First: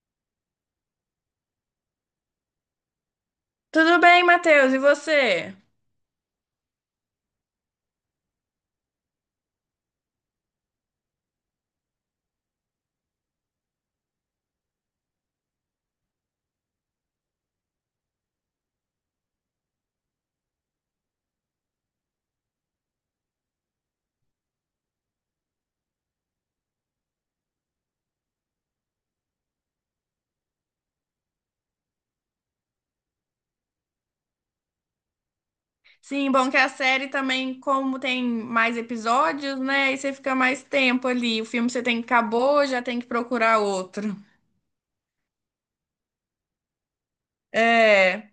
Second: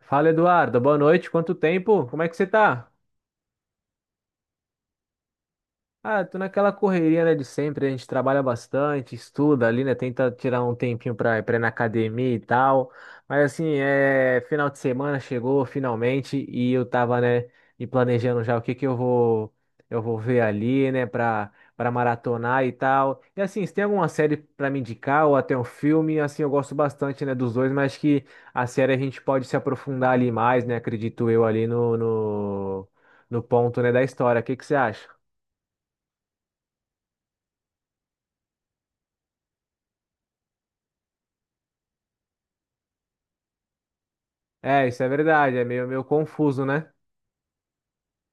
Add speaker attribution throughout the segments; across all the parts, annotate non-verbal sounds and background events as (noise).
Speaker 1: Fala, Eduardo. Boa noite. Quanto tempo? Como é que você tá?
Speaker 2: Tudo bem, Matheus, e você?
Speaker 1: Ah, tô naquela correria, né, de sempre, a gente trabalha bastante, estuda ali, né, tenta tirar um tempinho pra ir na academia e tal, mas assim, é, final de semana chegou finalmente e eu tava, né, me planejando já o que que eu vou ver ali, né, pra maratonar e tal, e assim, se tem alguma série pra me indicar ou até um filme, assim, eu gosto bastante, né, dos dois, mas que a série a gente pode se aprofundar ali mais, né, acredito eu ali no ponto, né, da história, o que que você acha?
Speaker 2: Sim, bom que a série também, como tem mais episódios, né? E você fica mais tempo ali. O filme você tem que acabou, já tem que procurar outro.
Speaker 1: É, isso é verdade, é meio confuso, né?
Speaker 2: É.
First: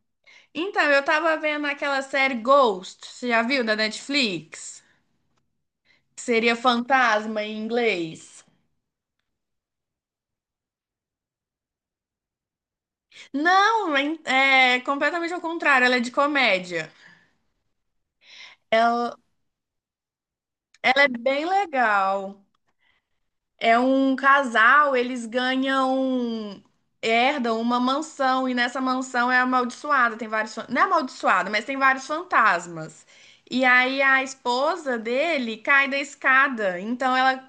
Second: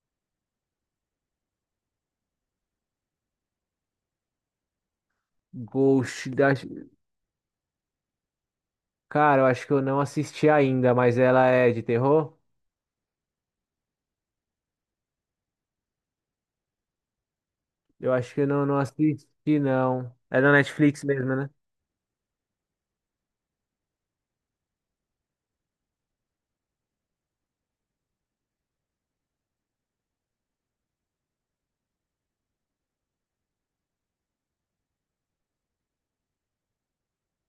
Speaker 2: Então, eu tava vendo aquela série Ghost, você já viu da Netflix? Que
Speaker 1: Ghost da...
Speaker 2: seria fantasma em inglês.
Speaker 1: Cara, eu acho que eu não assisti ainda, mas ela é de terror?
Speaker 2: Não, é completamente ao contrário, ela é de comédia.
Speaker 1: Eu acho que eu não
Speaker 2: Ela,
Speaker 1: assisti, não. É da Netflix
Speaker 2: ela é
Speaker 1: mesmo,
Speaker 2: bem
Speaker 1: né?
Speaker 2: legal. É um casal, eles ganham, herdam uma mansão e nessa mansão é amaldiçoada, tem vários, não é amaldiçoada, mas tem vários fantasmas. E aí a esposa dele cai da escada, então ela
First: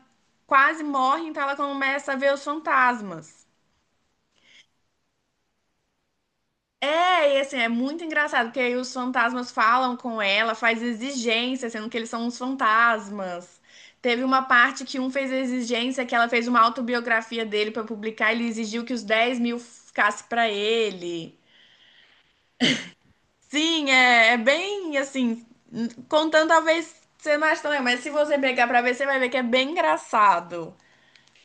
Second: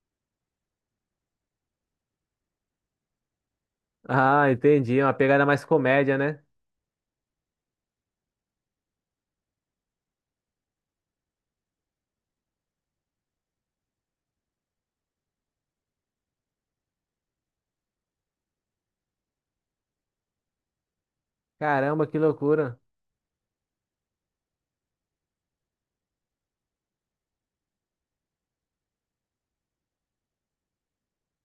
Speaker 2: quase morre, então ela começa a ver os fantasmas.
Speaker 1: Ah, entendi, é uma pegada mais comédia, né?
Speaker 2: É, e assim, é muito engraçado, porque aí os fantasmas falam com ela, faz exigência, sendo que eles são uns fantasmas. Teve uma parte que um fez exigência, que ela fez uma autobiografia dele pra publicar, ele exigiu que os 10.000 ficasse pra ele.
Speaker 1: Caramba, que loucura.
Speaker 2: Sim, é, é bem assim, contando talvez você não ache também, mas se você pegar pra ver, você vai ver que é bem engraçado.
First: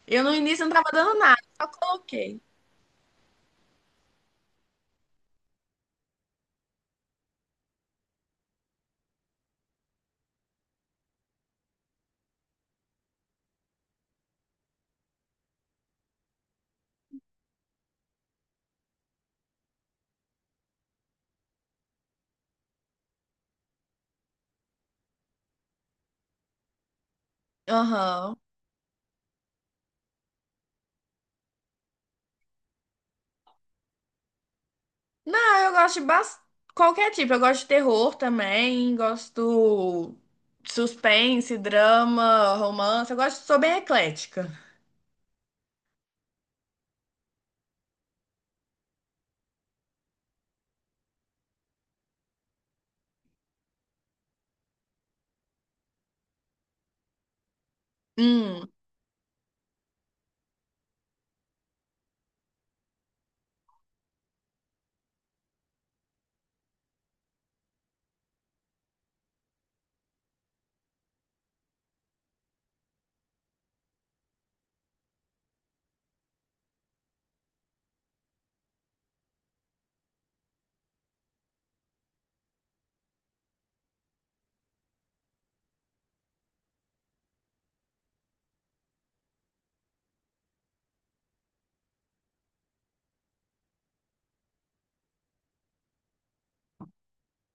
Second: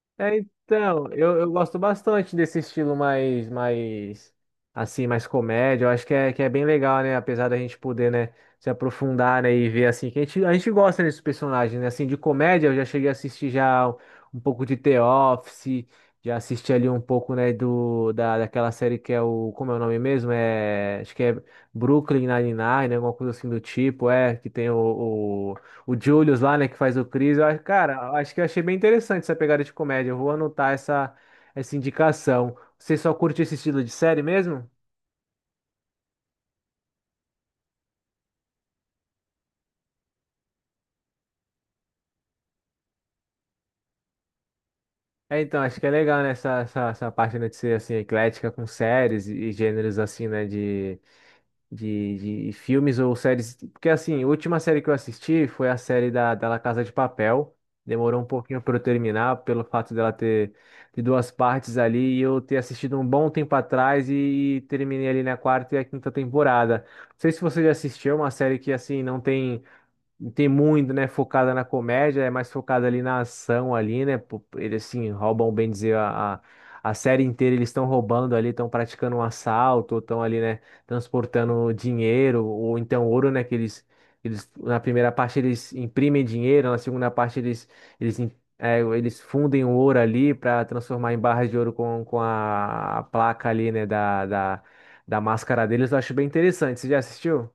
Speaker 2: Eu no
Speaker 1: É,
Speaker 2: início não tava
Speaker 1: então,
Speaker 2: dando nada,
Speaker 1: eu
Speaker 2: só
Speaker 1: gosto bastante
Speaker 2: coloquei.
Speaker 1: desse estilo mais, assim, mais comédia. Eu acho que é bem legal, né? Apesar da gente poder, né, se aprofundar, né, e ver, assim, que a gente gosta desses personagens, né? Assim, de comédia, eu já cheguei a assistir já um pouco de The Office, já assisti ali um pouco, né, daquela série que é o, como é o nome mesmo? É, acho que é Brooklyn Nine-Nine, né? Alguma coisa assim do tipo, é, que tem o Julius lá, né, que faz o Chris. Cara, eu acho
Speaker 2: Aham.
Speaker 1: que eu achei bem interessante essa pegada de comédia. Eu vou anotar essa, essa indicação. Você só curte esse estilo de série mesmo?
Speaker 2: Não, eu gosto qualquer tipo. Eu gosto de terror também, gosto de suspense, drama, romance. Eu gosto, sou bem eclética.
Speaker 1: É, então, acho que é legal, né, essa parte, né, de ser, assim, eclética com séries e gêneros, assim, né, de filmes ou séries. Porque assim, a última série que eu assisti foi a série da La Casa de Papel. Demorou um pouquinho
Speaker 2: Hum,
Speaker 1: para eu terminar, pelo fato dela ter de duas partes ali e eu ter assistido um bom tempo atrás e, terminei ali na quarta e a quinta temporada. Não sei se você já assistiu, é uma série que assim não tem muito, né, focada na comédia, é mais focada ali na ação ali, né? Pô, eles assim roubam, bem dizer, a série inteira eles estão roubando ali, estão praticando um assalto, estão ali, né, transportando dinheiro ou então ouro, né, que eles na primeira parte eles imprimem dinheiro, na segunda parte eles im- é, eles fundem o ouro ali para transformar em barras de ouro com a placa ali, né, da máscara deles. Eu acho bem interessante. Você já assistiu?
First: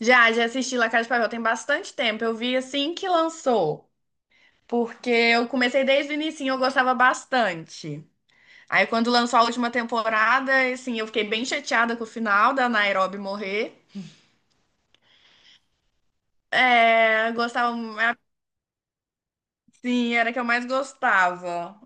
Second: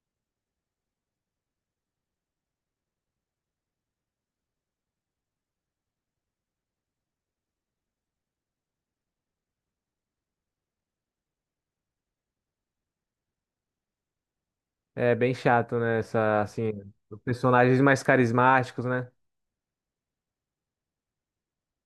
Speaker 2: já, já assisti La Casa de Papel tem bastante tempo. Eu vi assim que lançou, porque eu comecei desde o inicinho, eu gostava bastante. Aí quando lançou a última temporada, assim, eu fiquei bem chateada com o final da Nairobi morrer.
Speaker 1: É bem chato, né? Essa, assim, os
Speaker 2: É, gostava,
Speaker 1: personagens mais carismáticos, né?
Speaker 2: assim, era a que eu mais gostava.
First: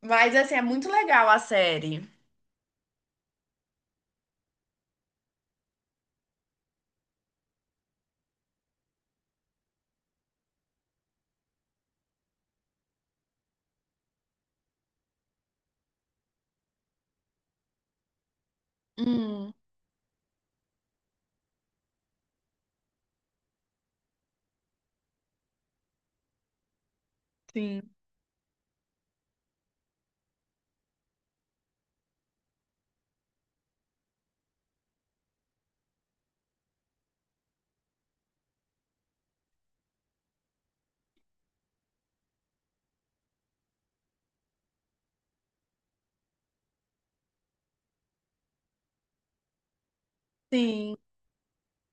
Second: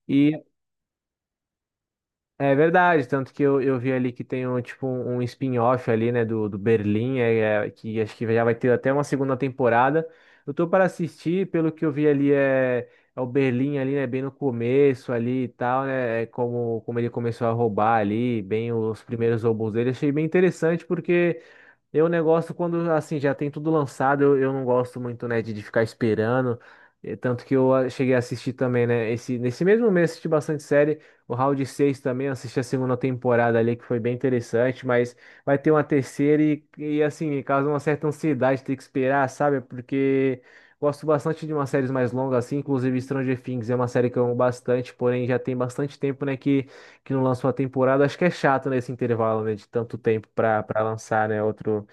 Speaker 2: Mas
Speaker 1: E
Speaker 2: assim, é muito legal a série.
Speaker 1: é verdade, tanto que eu vi ali que tem um, tipo, um spin-off ali, né, do Berlim, que acho que já vai ter até uma segunda temporada. Eu tô para assistir, pelo que eu vi ali, é, é o Berlim ali, né, bem no começo ali e tal, né, é como ele começou a roubar ali, bem os primeiros
Speaker 2: Hum,
Speaker 1: roubos dele. Achei bem interessante porque eu negócio quando assim já tem tudo lançado, eu não gosto muito, né, de ficar esperando. Tanto que eu
Speaker 2: sim,
Speaker 1: cheguei a assistir também, né? Nesse mesmo mês assisti bastante série. O Round 6 também, eu assisti a segunda temporada ali, que foi bem interessante, mas vai ter uma terceira e assim, causa uma certa ansiedade ter que esperar, sabe? Porque gosto bastante de umas séries mais longas, assim, inclusive Stranger Things é uma série que eu amo bastante, porém já tem bastante tempo, né, que não lança uma temporada. Acho que é chato nesse intervalo, né, de tanto tempo para
Speaker 2: sim.
Speaker 1: lançar, né, outro.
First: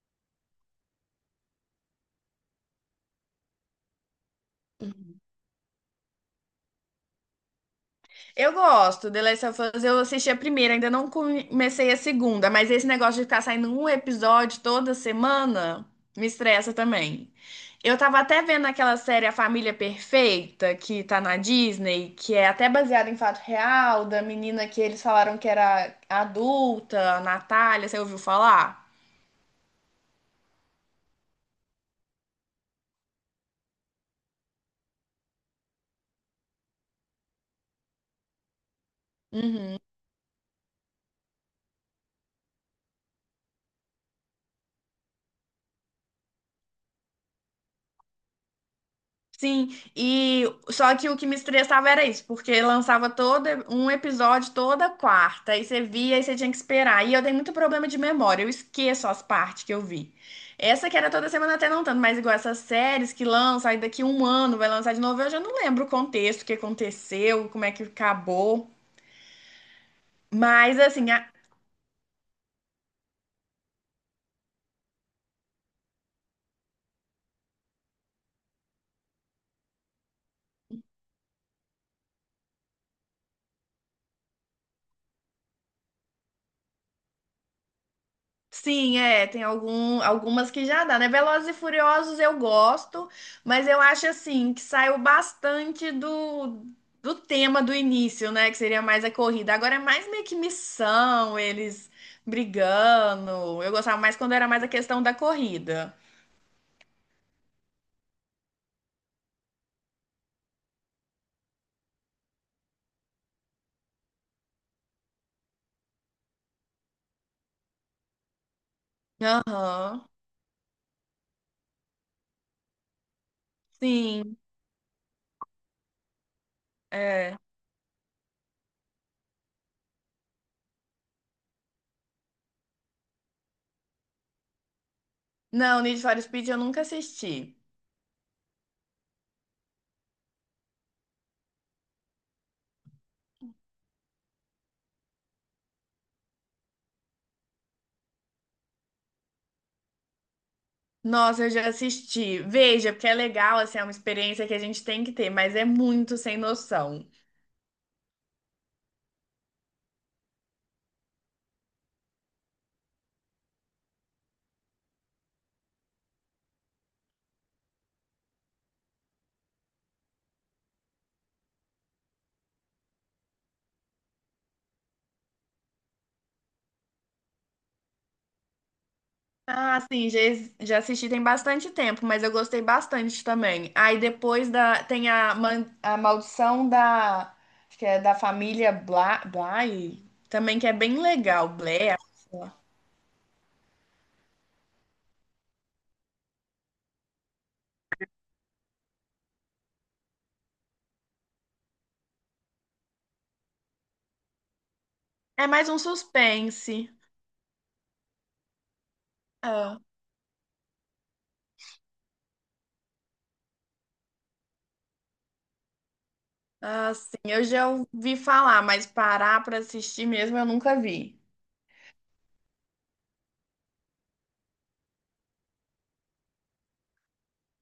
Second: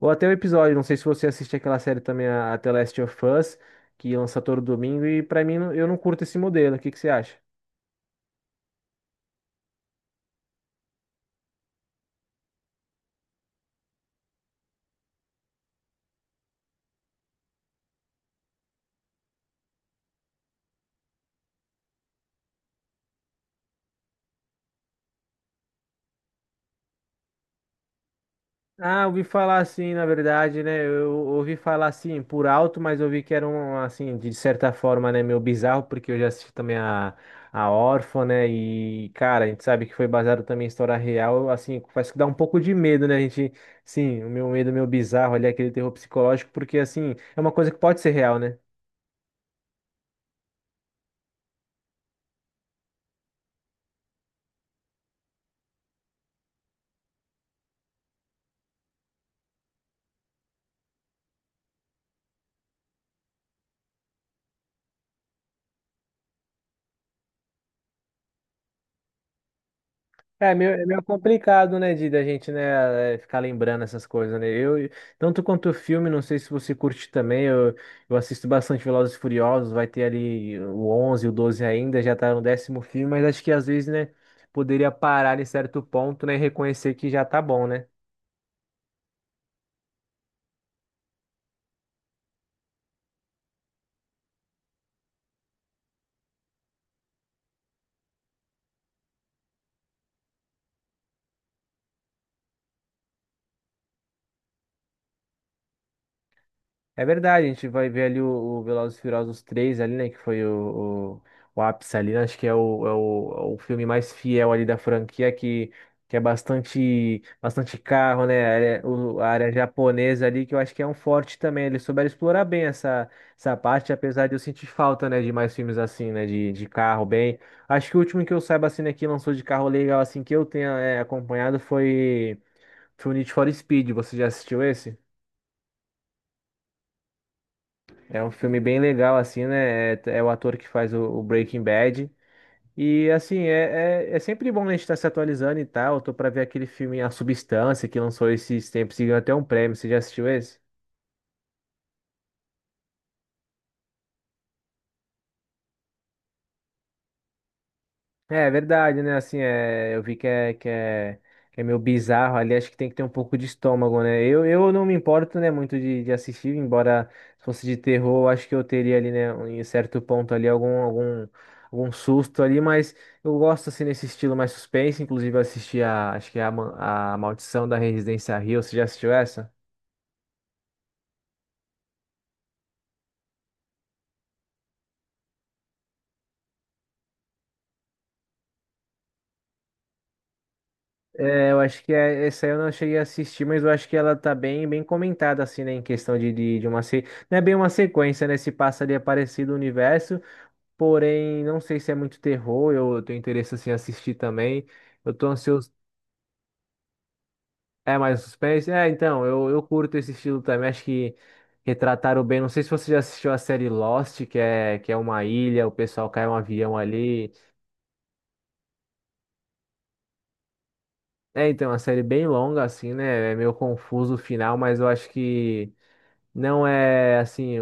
Speaker 1: Ou até o episódio, não sei se você assiste aquela série também, a The Last of Us, que lança todo domingo,
Speaker 2: Uhum.
Speaker 1: e pra mim não- eu não curto esse modelo. O que que você acha?
Speaker 2: Eu gosto. The Last of Us, eu assisti a primeira, ainda não comecei a segunda, mas esse negócio de ficar saindo um episódio toda semana me estressa também. Eu tava até vendo aquela série A Família Perfeita, que tá na Disney, que é até baseada em fato real, da menina que eles falaram que era adulta, a Natália, você ouviu falar?
Speaker 1: Ah, ouvi falar assim, na verdade, né? Eu ouvi falar assim por alto, mas ouvi que era um, assim, de certa forma, né, meio bizarro, porque eu já assisti também a Órfã, né? E, cara, a gente sabe que foi baseado também em história real, assim, faz que dá um pouco de medo, né? A gente, sim, o meu medo, meu bizarro ali, aquele terror psicológico, porque, assim, é uma coisa que pode ser real, né?
Speaker 2: Sim, e só que o que me estressava era isso, porque lançava todo um episódio toda quarta, aí você via e você tinha que esperar. E eu tenho muito problema de memória, eu esqueço as partes que eu vi. Essa que era toda semana até não tanto, mas igual essas séries que lançam, aí daqui um ano vai lançar de novo, eu já não lembro o contexto, o que aconteceu, como é que acabou.
Speaker 1: É é meio,
Speaker 2: Mas
Speaker 1: é meio
Speaker 2: assim,
Speaker 1: complicado, né, de da gente, né, ficar lembrando essas coisas, né? Eu, tanto quanto o filme, não sei se você curte também, eu assisto bastante Velozes e Furiosos, vai ter ali o 11, o 12 ainda, já tá no décimo filme, mas acho que às vezes, né, poderia parar em certo ponto, né, e reconhecer que já tá bom, né?
Speaker 2: sim, é, tem algum, algumas que já dá, né? Velozes e Furiosos eu gosto, mas eu acho assim que saiu bastante do, do tema do início, né? Que seria mais a corrida. Agora é mais meio que missão, eles brigando. Eu gostava mais quando era mais a questão da corrida.
Speaker 1: É verdade, a gente vai ver ali o Velozes e Furiosos 3 ali, né? Que foi o ápice ali, né? Acho que é o filme mais fiel ali da franquia, que é bastante, bastante carro, né? A área
Speaker 2: Aham,
Speaker 1: japonesa ali, que eu acho que é um forte também. Eles souberam explorar bem essa, essa parte, apesar de
Speaker 2: sim,
Speaker 1: eu sentir falta, né? De mais filmes assim, né? De carro
Speaker 2: é.
Speaker 1: bem. Acho que o último que eu saiba, assim, né? Que lançou de carro legal, assim, que eu tenha, é, acompanhado foi, foi o Need for Speed. Você já assistiu esse?
Speaker 2: Não, Need for Speed eu nunca assisti.
Speaker 1: É um filme bem legal, assim, né? É o ator que faz o Breaking Bad. E, assim, é sempre bom né, a gente estar se atualizando e tal. Eu tô pra ver aquele filme A Substância, que lançou esses tempos e ganhou até um prêmio. Você já assistiu esse?
Speaker 2: Nossa, eu já assisti. Veja, porque é legal, assim, é uma experiência que a gente tem que ter, mas é muito sem noção.
Speaker 1: É verdade, né? Assim, é, eu vi que é, que é meio bizarro ali, acho que tem que ter um pouco de estômago, né? Eu não me importo, né, muito de assistir, embora se fosse de terror, eu acho que eu teria ali, né, em certo ponto ali, algum susto ali, mas eu gosto, assim, nesse estilo mais suspense, inclusive eu assisti a, acho que é a, a Maldição da Residência Hill, você já assistiu essa?
Speaker 2: Ah, sim, já, já assisti tem bastante tempo, mas eu gostei bastante também. Aí depois da, tem a, a Maldição da, acho que é da família Bla, Bly, também que é bem legal,
Speaker 1: É, eu acho que
Speaker 2: Blair.
Speaker 1: é- essa aí eu não cheguei a assistir, mas eu acho que ela tá bem, bem comentada, assim, né? Em questão de uma. Se... Não é bem uma sequência, né? Se passa ali é parecido o universo, porém, não sei se é muito terror, eu tenho interesse, assim, em assistir também. Eu tô
Speaker 2: É mais
Speaker 1: ansioso.
Speaker 2: um suspense.
Speaker 1: É mais suspense? É, então, eu
Speaker 2: Ah,
Speaker 1: curto esse estilo também, acho que retrataram bem. Não sei se você já assistiu a série Lost, que é uma ilha, o pessoal cai um avião
Speaker 2: ah, sim,
Speaker 1: ali.
Speaker 2: eu já ouvi falar, mas parar pra assistir mesmo eu nunca vi.
Speaker 1: É, então, é uma série bem longa, assim, né? É meio confuso o final, mas eu acho que. Não é assim,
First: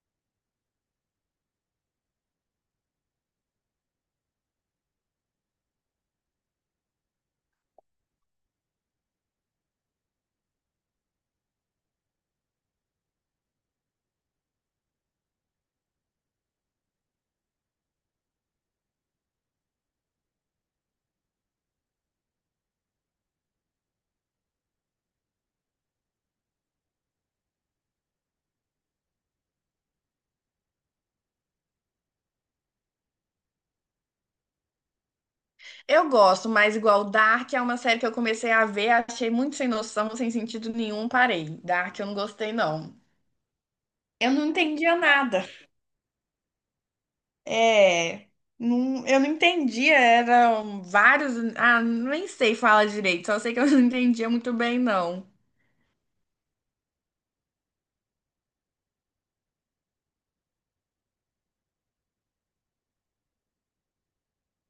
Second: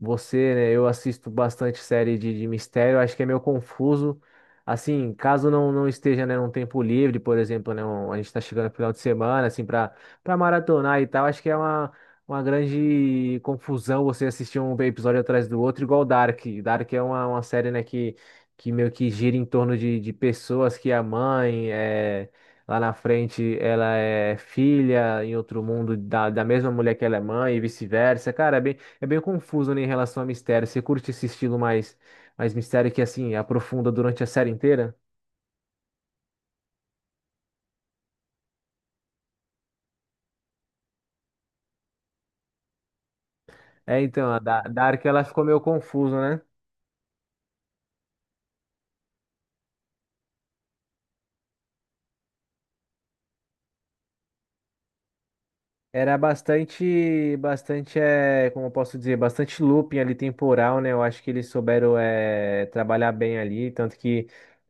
Speaker 1: você, né? Eu assisto bastante série de mistério, acho que é meio confuso. Assim, caso não esteja, né, num tempo livre, por exemplo, né, a gente tá chegando no final de semana, assim, para maratonar e tal, acho que é uma grande confusão você assistir um episódio atrás do outro, igual Dark. Dark é uma série, né, que meio que gira em torno de pessoas que a mãe é. Lá na frente, ela é filha em outro mundo da mesma mulher que ela é mãe e vice-versa. Cara, é bem, confuso, né, em relação a mistério. Você curte esse estilo mais mistério que, assim, aprofunda durante a série inteira?
Speaker 2: Eu gosto, mas igual Dark é uma série que eu comecei a ver, achei muito sem noção, sem sentido nenhum, parei. Dark eu não gostei, não.
Speaker 1: É, então,
Speaker 2: Eu não entendia
Speaker 1: Dark, ela ficou
Speaker 2: nada.
Speaker 1: meio confusa, né?
Speaker 2: É, não, eu não entendia, eram vários, ah, nem sei falar direito, só sei que eu (laughs) não entendia muito bem, não.
Speaker 1: Era bastante, bastante, é, como eu posso dizer, bastante looping ali temporal, né? Eu acho que eles souberam, é, trabalhar bem ali, tanto que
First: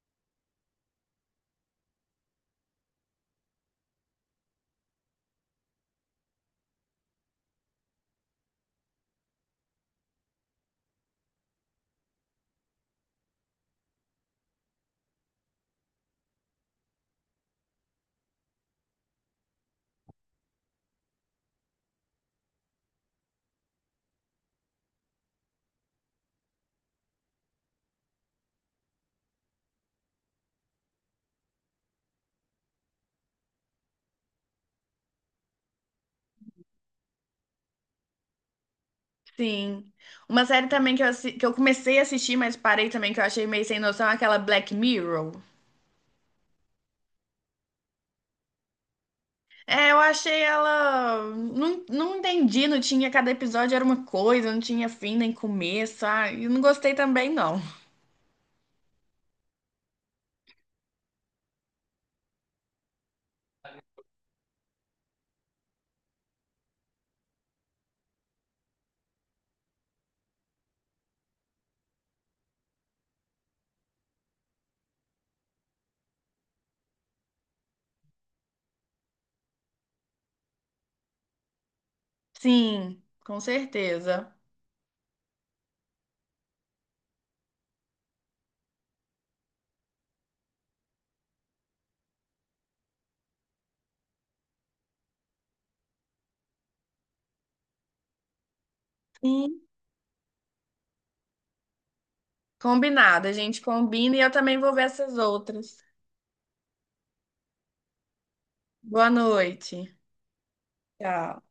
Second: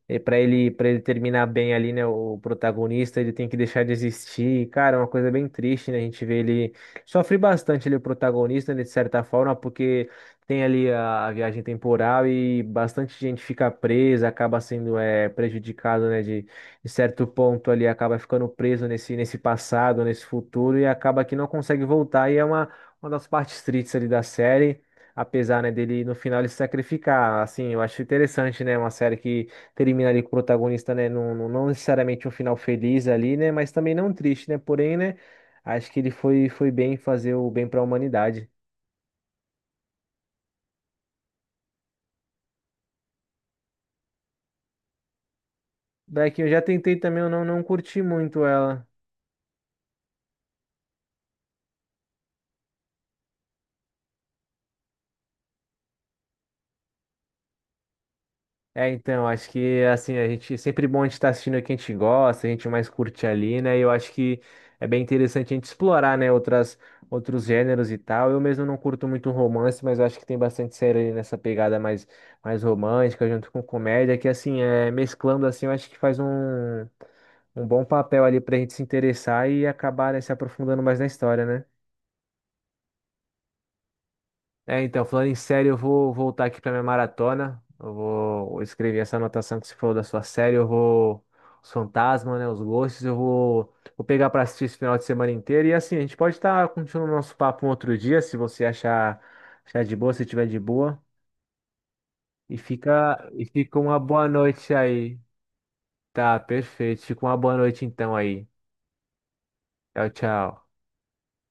Speaker 1: e para ele terminar bem ali, né, o protagonista, ele tem que deixar de existir. Cara, é uma coisa bem triste, né? A gente vê ele sofre bastante ali o protagonista, né, de certa forma, porque tem ali a viagem temporal e bastante gente fica presa, acaba sendo é, prejudicado, né, de certo ponto ali, acaba ficando preso nesse passado, nesse futuro e acaba que não consegue voltar e é uma das partes tristes ali da série. Apesar, né, dele no final ele se sacrificar, assim, eu acho interessante, né, uma série que termina ali com o protagonista, né? Não, não, não necessariamente um final feliz ali, né? Mas também não triste, né? Porém, né? Acho que ele foi bem fazer o bem para a humanidade.
Speaker 2: Sim. Uma série também que eu, que eu comecei a assistir, mas parei também, que eu achei meio sem noção, é aquela Black Mirror.
Speaker 1: Black, eu já tentei também, eu não curti muito ela.
Speaker 2: É, eu achei ela. Não, não entendi, não tinha. Cada episódio era uma coisa, não tinha fim nem começo. Ah, e não gostei também, não.
Speaker 1: É, então, acho que assim, a gente sempre bom a gente estar assistindo o que a gente gosta, a gente mais curte ali, né? E eu acho que é bem interessante a gente explorar, né, outras outros gêneros e tal. Eu mesmo não curto muito romance, mas eu acho que tem bastante série ali nessa pegada mais romântica junto com comédia, que assim, é mesclando assim, eu acho que faz um um bom papel ali pra gente se interessar e acabar, né, se aprofundando mais na história, né?
Speaker 2: Sim, com certeza.
Speaker 1: É, então, falando em série, eu vou voltar aqui para minha maratona. Eu vou escrever essa anotação que você falou da sua série. Eu vou. Os fantasmas, né? Os gostos. Eu vou pegar para assistir esse final de semana inteiro. E assim, a gente pode estar continuando o nosso papo um outro dia, se você
Speaker 2: Sim.
Speaker 1: achar de boa, se tiver de boa. E
Speaker 2: Combinado, a gente
Speaker 1: fica uma
Speaker 2: combina e
Speaker 1: boa
Speaker 2: eu também vou
Speaker 1: noite
Speaker 2: ver essas
Speaker 1: aí.
Speaker 2: outras.
Speaker 1: Tá, perfeito. Fica uma boa noite então aí.
Speaker 2: Boa noite.
Speaker 1: Tchau, tchau.
Speaker 2: Tchau.